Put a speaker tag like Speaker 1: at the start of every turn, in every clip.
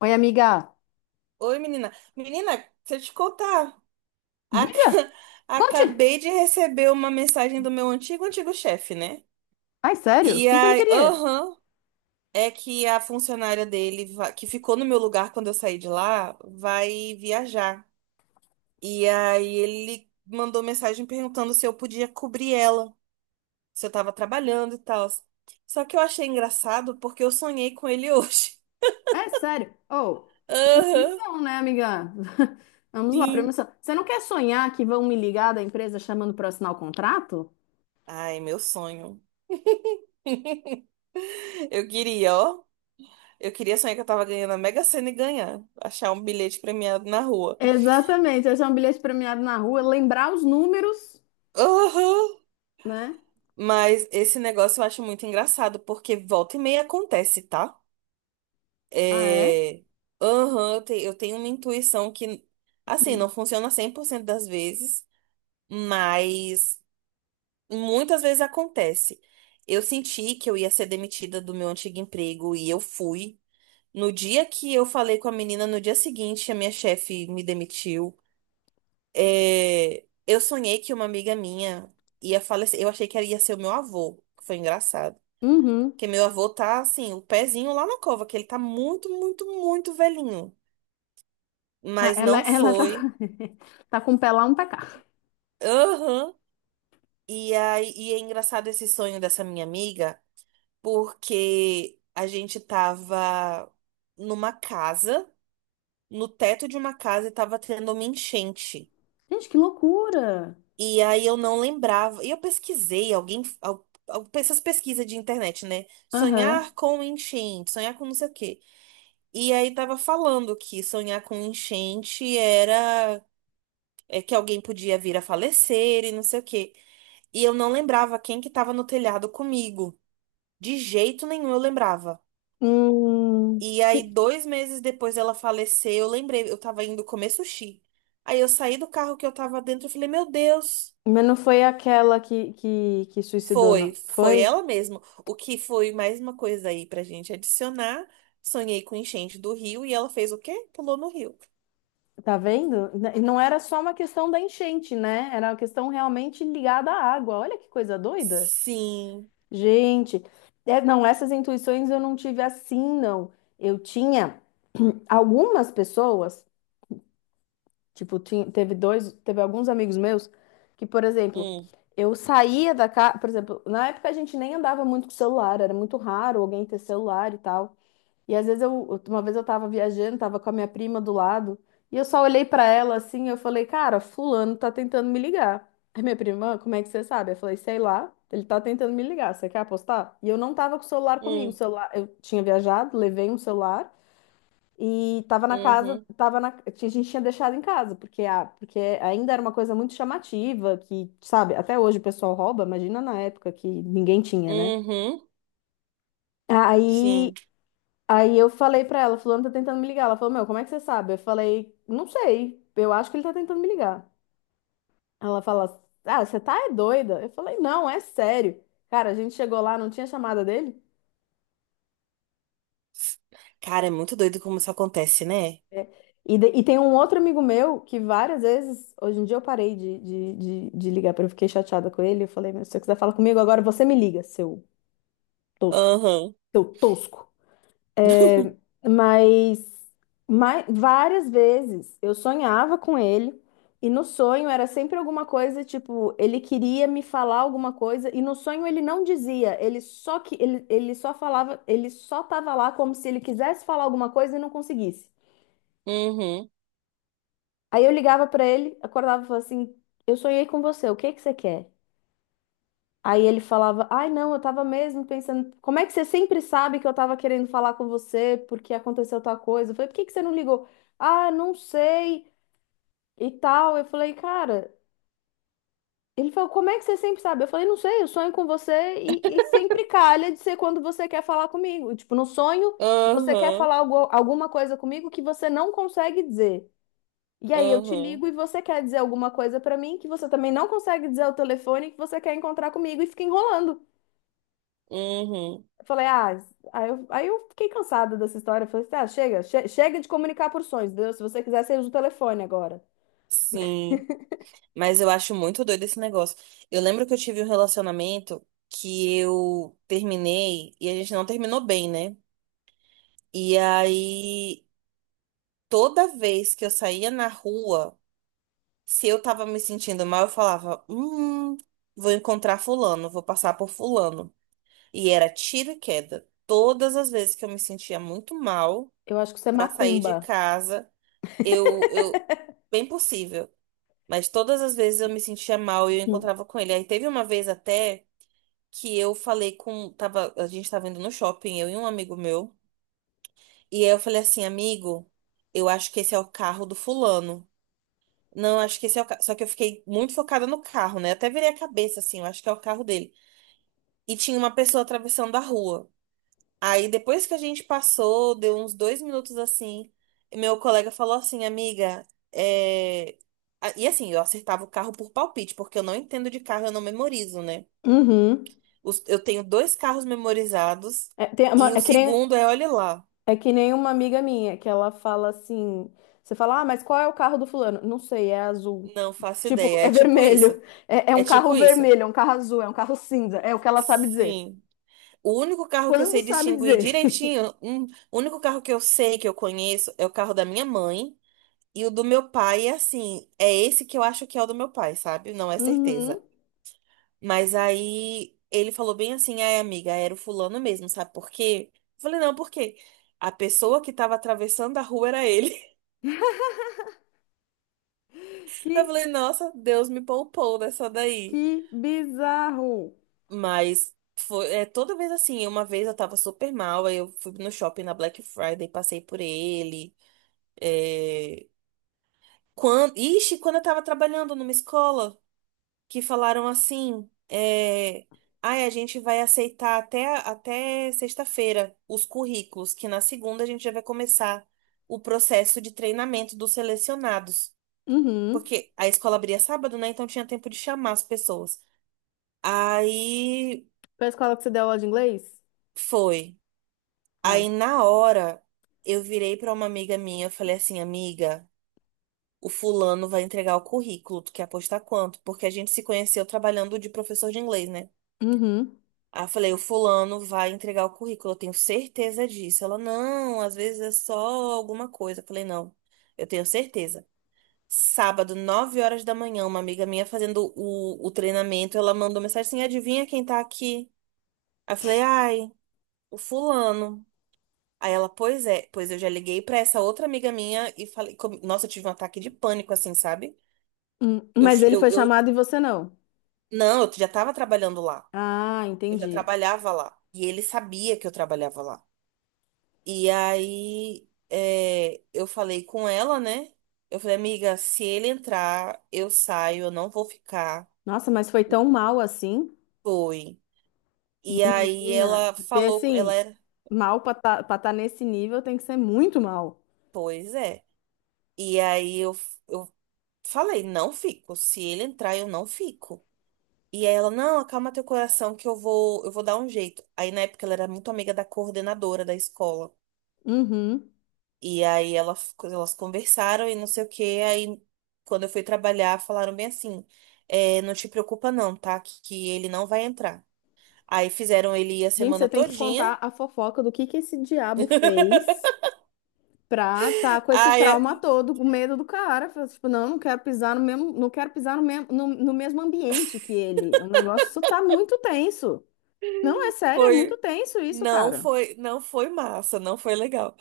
Speaker 1: Oi, amiga.
Speaker 2: Oi, menina. Menina, deixa eu te contar.
Speaker 1: Diga,
Speaker 2: Aca-
Speaker 1: conte.
Speaker 2: Acabei de receber uma mensagem do meu antigo, antigo chefe, né?
Speaker 1: Ai, sério? O
Speaker 2: E
Speaker 1: que que ele
Speaker 2: aí,
Speaker 1: queria?
Speaker 2: aham, é que a funcionária dele, que ficou no meu lugar quando eu saí de lá, vai viajar. E aí ele mandou mensagem perguntando se eu podia cobrir ela, se eu tava trabalhando e tal. Só que eu achei engraçado porque eu sonhei com ele hoje.
Speaker 1: É sério. Oh,
Speaker 2: Aham,
Speaker 1: premonição, né, amiga? Vamos lá,
Speaker 2: sim.
Speaker 1: premonição. Você não quer sonhar que vão me ligar da empresa chamando para assinar o contrato?
Speaker 2: Ai, meu sonho. Eu queria, ó. Eu queria sonhar que eu tava ganhando a Mega Sena e ganhar. Achar um bilhete premiado na rua.
Speaker 1: Exatamente. Achar um bilhete premiado na rua, lembrar os números,
Speaker 2: Aham.
Speaker 1: né?
Speaker 2: Mas esse negócio eu acho muito engraçado, porque volta e meia acontece, tá?
Speaker 1: Ah, é?
Speaker 2: É... Aham, eu tenho uma intuição que, assim, não funciona 100% das vezes, mas muitas vezes acontece. Eu senti que eu ia ser demitida do meu antigo emprego e eu fui. No dia que eu falei com a menina, no dia seguinte, a minha chefe me demitiu. É, eu sonhei que uma amiga minha ia falecer. Eu achei que ela ia ser o meu avô, que foi engraçado.
Speaker 1: Uhum.
Speaker 2: Porque meu avô tá, assim, o pezinho lá na cova, que ele tá muito, muito, muito velhinho.
Speaker 1: Ah,
Speaker 2: Mas
Speaker 1: ela,
Speaker 2: não
Speaker 1: ela tá,
Speaker 2: foi.
Speaker 1: tá com o pé lá, um pé cá.
Speaker 2: Aham. E aí, e é engraçado esse sonho dessa minha amiga, porque a gente tava numa casa, no teto de uma casa, e tava tendo uma enchente.
Speaker 1: Gente, que loucura!
Speaker 2: E aí eu não lembrava. E eu pesquisei, alguém. Essas pesquisas de internet, né?
Speaker 1: Aham.
Speaker 2: Sonhar com enchente, sonhar com não sei o quê. E aí tava falando que sonhar com enchente era que alguém podia vir a falecer e não sei o quê. E eu não lembrava quem que tava no telhado comigo. De jeito nenhum eu lembrava.
Speaker 1: Hum,
Speaker 2: E aí, 2 meses depois dela falecer, eu lembrei, eu tava indo comer sushi. Aí eu saí do carro que eu tava dentro e falei, meu Deus.
Speaker 1: mas não foi aquela que suicidou, não?
Speaker 2: Foi
Speaker 1: Foi?
Speaker 2: ela mesma. O que foi mais uma coisa aí pra gente adicionar. Sonhei com enchente do rio e ela fez o quê? Pulou no rio.
Speaker 1: Tá vendo? E não era só uma questão da enchente, né? Era uma questão realmente ligada à água. Olha que coisa doida.
Speaker 2: Sim.
Speaker 1: Gente, é, não, essas intuições eu não tive assim, não. Eu tinha algumas pessoas, tipo, teve dois, teve alguns amigos meus que, por exemplo,
Speaker 2: Hum,
Speaker 1: eu saía da casa, por exemplo, na época a gente nem andava muito com celular, era muito raro alguém ter celular e tal. E às vezes eu, uma vez eu tava viajando, tava com a minha prima do lado, e eu só olhei pra ela assim, eu falei, cara, fulano tá tentando me ligar. Aí minha prima, "Ah, como é que você sabe? Eu falei, sei lá, ele tá tentando me ligar, você quer apostar? E eu não tava com o celular comigo, o
Speaker 2: hum,
Speaker 1: celular, eu tinha viajado, levei um celular e tava na casa,
Speaker 2: uhum,
Speaker 1: tava na, a gente tinha deixado em casa, porque, a, porque ainda era uma coisa muito chamativa, que, sabe, até hoje o pessoal rouba, imagina na época que ninguém tinha, né?
Speaker 2: uhum,
Speaker 1: Aí
Speaker 2: sim.
Speaker 1: Aí eu falei pra ela, fulano tá tentando me ligar. Ela falou, meu, como é que você sabe? Eu falei, não sei, eu acho que ele tá tentando me ligar. Ela fala, ah, você tá é doida? Eu falei, não, é sério. Cara, a gente chegou lá, não tinha chamada dele.
Speaker 2: Cara, é muito doido como isso acontece, né?
Speaker 1: É. E, e tem um outro amigo meu que várias vezes, hoje em dia eu parei de ligar, porque eu fiquei chateada com ele. Eu falei, meu, se você quiser falar comigo agora, você me liga, seu tosco,
Speaker 2: Aham.
Speaker 1: seu tosco. Mas, várias vezes eu sonhava com ele, e no sonho era sempre alguma coisa, tipo, ele queria me falar alguma coisa, e no sonho ele não dizia, ele só falava, ele só tava lá como se ele quisesse falar alguma coisa e não conseguisse.
Speaker 2: Uhum,
Speaker 1: Aí eu ligava pra ele, acordava e falava assim: Eu sonhei com você, o que que você quer? Aí ele falava: Ai, não, eu tava mesmo pensando, como é que você sempre sabe que eu tava querendo falar com você porque aconteceu tal coisa? Eu falei: Por que que você não ligou? Ah, não sei e tal. Eu falei: Cara, ele falou: Como é que você sempre sabe? Eu falei: Não sei, eu sonho com você e sempre calha de ser quando você quer falar comigo. Tipo, no sonho, você quer
Speaker 2: aham,
Speaker 1: falar algo, alguma coisa comigo que você não consegue dizer. E aí eu te
Speaker 2: aham,
Speaker 1: ligo e você quer dizer alguma coisa pra mim que você também não consegue dizer ao telefone e que você quer encontrar comigo e fica enrolando.
Speaker 2: uhum,
Speaker 1: Eu falei, ah, aí eu fiquei cansada dessa história. Eu falei, assim, ah, chega, chega de comunicar por sonhos, entendeu? Se você quiser, você usa o telefone agora.
Speaker 2: sim. Mas eu acho muito doido esse negócio. Eu lembro que eu tive um relacionamento que eu terminei e a gente não terminou bem, né? E aí, toda vez que eu saía na rua, se eu tava me sentindo mal, eu falava: hum, vou encontrar fulano, vou passar por fulano. E era tiro e queda. Todas as vezes que eu me sentia muito mal
Speaker 1: Eu acho que isso é
Speaker 2: pra sair de
Speaker 1: macumba.
Speaker 2: casa, eu, eu, bem possível, mas todas as vezes eu me sentia mal e eu
Speaker 1: Hum.
Speaker 2: encontrava com ele. Aí teve uma vez até que eu falei tava, a gente tava indo no shopping, eu e um amigo meu. E aí eu falei assim, amigo, eu acho que esse é o carro do fulano. Não, acho que esse é o carro. Só que eu fiquei muito focada no carro, né? Eu até virei a cabeça assim, eu acho que é o carro dele. E tinha uma pessoa atravessando a rua. Aí depois que a gente passou, deu uns 2 minutos assim, e meu colega falou assim, amiga, é... ah, e assim, eu acertava o carro por palpite, porque eu não entendo de carro, eu não memorizo, né?
Speaker 1: Uhum.
Speaker 2: Eu tenho dois carros memorizados
Speaker 1: É,
Speaker 2: e o segundo é, olha lá,
Speaker 1: é que nem uma amiga minha, que ela fala assim: você fala, ah, mas qual é o carro do fulano? Não sei, é azul.
Speaker 2: não faço
Speaker 1: Tipo,
Speaker 2: ideia,
Speaker 1: é
Speaker 2: é tipo isso.
Speaker 1: vermelho. É, é
Speaker 2: É
Speaker 1: um
Speaker 2: tipo
Speaker 1: carro
Speaker 2: isso.
Speaker 1: vermelho, é um carro azul, é um carro cinza. É o que ela sabe dizer.
Speaker 2: Sim. O único carro que eu
Speaker 1: Quando
Speaker 2: sei
Speaker 1: sabe
Speaker 2: distinguir
Speaker 1: dizer?
Speaker 2: direitinho, o único carro que eu sei que eu conheço é o carro da minha mãe e o do meu pai, é assim, é esse que eu acho que é o do meu pai, sabe? Não é certeza.
Speaker 1: Uhum.
Speaker 2: Mas aí ele falou bem assim, ai amiga, era o fulano mesmo, sabe por quê? Eu falei, não, por quê? A pessoa que tava atravessando a rua era ele. Eu
Speaker 1: Que,
Speaker 2: falei, nossa, Deus me poupou dessa daí.
Speaker 1: que bizarro.
Speaker 2: Mas foi, é toda vez assim. Uma vez eu tava super mal, aí eu fui no shopping na Black Friday, passei por ele. É... Ixi, quando eu tava trabalhando numa escola, que falaram assim: ai, a gente vai aceitar até sexta-feira os currículos, que na segunda a gente já vai começar o processo de treinamento dos selecionados.
Speaker 1: Uhum.
Speaker 2: Porque a escola abria sábado, né? Então tinha tempo de chamar as pessoas. Aí
Speaker 1: Foi a escola que você deu aula de inglês?
Speaker 2: foi.
Speaker 1: Ah.
Speaker 2: Aí na hora eu virei pra uma amiga minha, eu falei assim, amiga, o fulano vai entregar o currículo, tu quer apostar quanto? Porque a gente se conheceu trabalhando de professor de inglês, né?
Speaker 1: Uhum.
Speaker 2: Aí eu falei, o fulano vai entregar o currículo, eu tenho certeza disso. Ela, não, às vezes é só alguma coisa. Eu falei, não, eu tenho certeza. Sábado, 9h da manhã, uma amiga minha fazendo o treinamento, ela mandou mensagem assim, adivinha quem tá aqui? Aí eu falei, ai, o fulano. Aí ela, pois é, pois eu já liguei pra essa outra amiga minha e falei, nossa, eu tive um ataque de pânico, assim, sabe? Eu,
Speaker 1: Mas ele
Speaker 2: eu,
Speaker 1: foi
Speaker 2: eu,
Speaker 1: chamado e você não.
Speaker 2: não, eu já tava trabalhando lá,
Speaker 1: Ah,
Speaker 2: eu já
Speaker 1: entendi.
Speaker 2: trabalhava lá, e ele sabia que eu trabalhava lá. E aí, é, eu falei com ela, né? Eu falei, amiga, se ele entrar, eu saio, eu não vou ficar.
Speaker 1: Nossa, mas foi tão mal assim?
Speaker 2: Foi. E aí
Speaker 1: Menina,
Speaker 2: ela
Speaker 1: porque
Speaker 2: falou,
Speaker 1: assim, mal pra estar nesse nível tem que ser muito mal.
Speaker 2: pois é. E aí eu falei, não fico, se ele entrar, eu não fico. E aí ela, não, acalma teu coração que eu vou dar um jeito. Aí na época ela era muito amiga da coordenadora da escola.
Speaker 1: Uhum.
Speaker 2: E aí elas conversaram e não sei o quê. Aí quando eu fui trabalhar, falaram bem assim: é, não te preocupa não, tá? Que ele não vai entrar. Aí fizeram ele ir a
Speaker 1: Gente,
Speaker 2: semana
Speaker 1: você tem que
Speaker 2: todinha.
Speaker 1: contar a fofoca do que esse diabo fez pra tá com esse
Speaker 2: Aí
Speaker 1: trauma todo, com medo do cara. Fala, tipo, não, não quero pisar no mesmo, não quero pisar no mesmo, no, no mesmo ambiente que ele. O negócio isso tá muito tenso. Não, é sério, é muito
Speaker 2: foi,
Speaker 1: tenso isso,
Speaker 2: não
Speaker 1: cara.
Speaker 2: foi, não foi massa, não foi legal.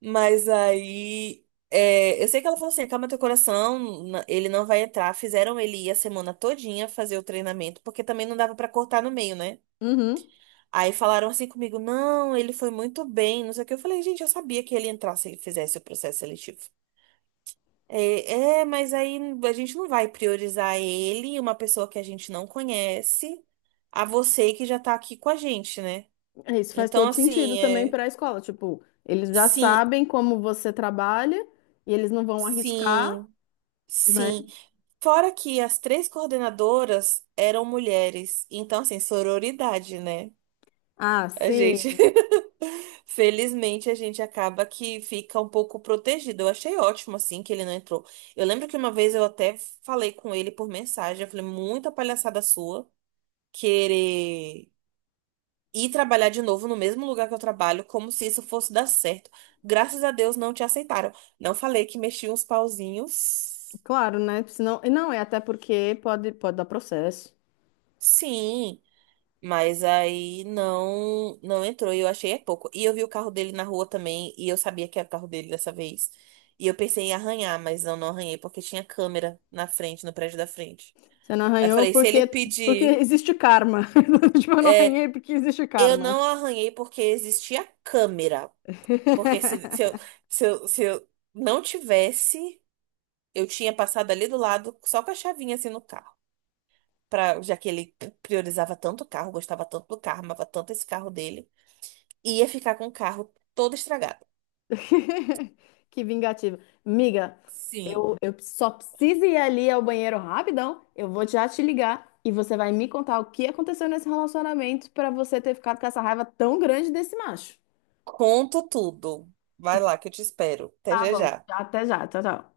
Speaker 2: Mas aí. Eu sei que ela falou assim: acalma teu coração, ele não vai entrar. Fizeram ele ir a semana todinha fazer o treinamento, porque também não dava pra cortar no meio, né?
Speaker 1: Uhum.
Speaker 2: Aí falaram assim comigo: não, ele foi muito bem, não sei o que. Eu falei: gente, eu sabia que ele entrasse se ele fizesse o processo seletivo. Mas aí a gente não vai priorizar ele, uma pessoa que a gente não conhece, a você que já tá aqui com a gente, né?
Speaker 1: É, isso faz
Speaker 2: Então,
Speaker 1: todo sentido
Speaker 2: assim,
Speaker 1: também
Speaker 2: é,
Speaker 1: para a escola. Tipo, eles já
Speaker 2: sim,
Speaker 1: sabem como você trabalha e eles não vão arriscar,
Speaker 2: sim.
Speaker 1: né?
Speaker 2: Sim. Fora que as três coordenadoras eram mulheres. Então, assim, sororidade, né?
Speaker 1: Ah,
Speaker 2: A
Speaker 1: sim,
Speaker 2: gente. Felizmente, a gente acaba que fica um pouco protegido. Eu achei ótimo, assim, que ele não entrou. Eu lembro que uma vez eu até falei com ele por mensagem. Eu falei, muita palhaçada sua querer ir trabalhar de novo no mesmo lugar que eu trabalho, como se isso fosse dar certo. Graças a Deus não te aceitaram. Não falei que mexi uns pauzinhos.
Speaker 1: claro, né? Senão, e não, é até porque pode, pode dar processo.
Speaker 2: Sim. Mas aí não entrou e eu achei é pouco. E eu vi o carro dele na rua também e eu sabia que era o carro dele dessa vez. E eu pensei em arranhar, mas eu não arranhei porque tinha câmera na frente, no prédio da frente.
Speaker 1: Você não
Speaker 2: Aí eu
Speaker 1: arranhou
Speaker 2: falei, se
Speaker 1: porque,
Speaker 2: ele
Speaker 1: porque
Speaker 2: pedir,
Speaker 1: existe karma. Tipo, eu não
Speaker 2: é,
Speaker 1: arranhei porque existe
Speaker 2: eu
Speaker 1: karma.
Speaker 2: não arranhei porque existia câmera. Porque se, se eu, se eu, se eu não tivesse, eu tinha passado ali do lado só com a chavinha assim no carro. Pra, já que ele priorizava tanto o carro, gostava tanto do carro, amava tanto esse carro dele. Ia ficar com o carro todo estragado.
Speaker 1: Que vingativo. Miga,
Speaker 2: Sim.
Speaker 1: eu só preciso ir ali ao banheiro rapidão. Eu vou já te ligar e você vai me contar o que aconteceu nesse relacionamento para você ter ficado com essa raiva tão grande desse macho.
Speaker 2: Conto tudo. Vai lá que eu te espero. Até
Speaker 1: Tá
Speaker 2: já
Speaker 1: bom.
Speaker 2: já.
Speaker 1: Até já. Tchau, tchau.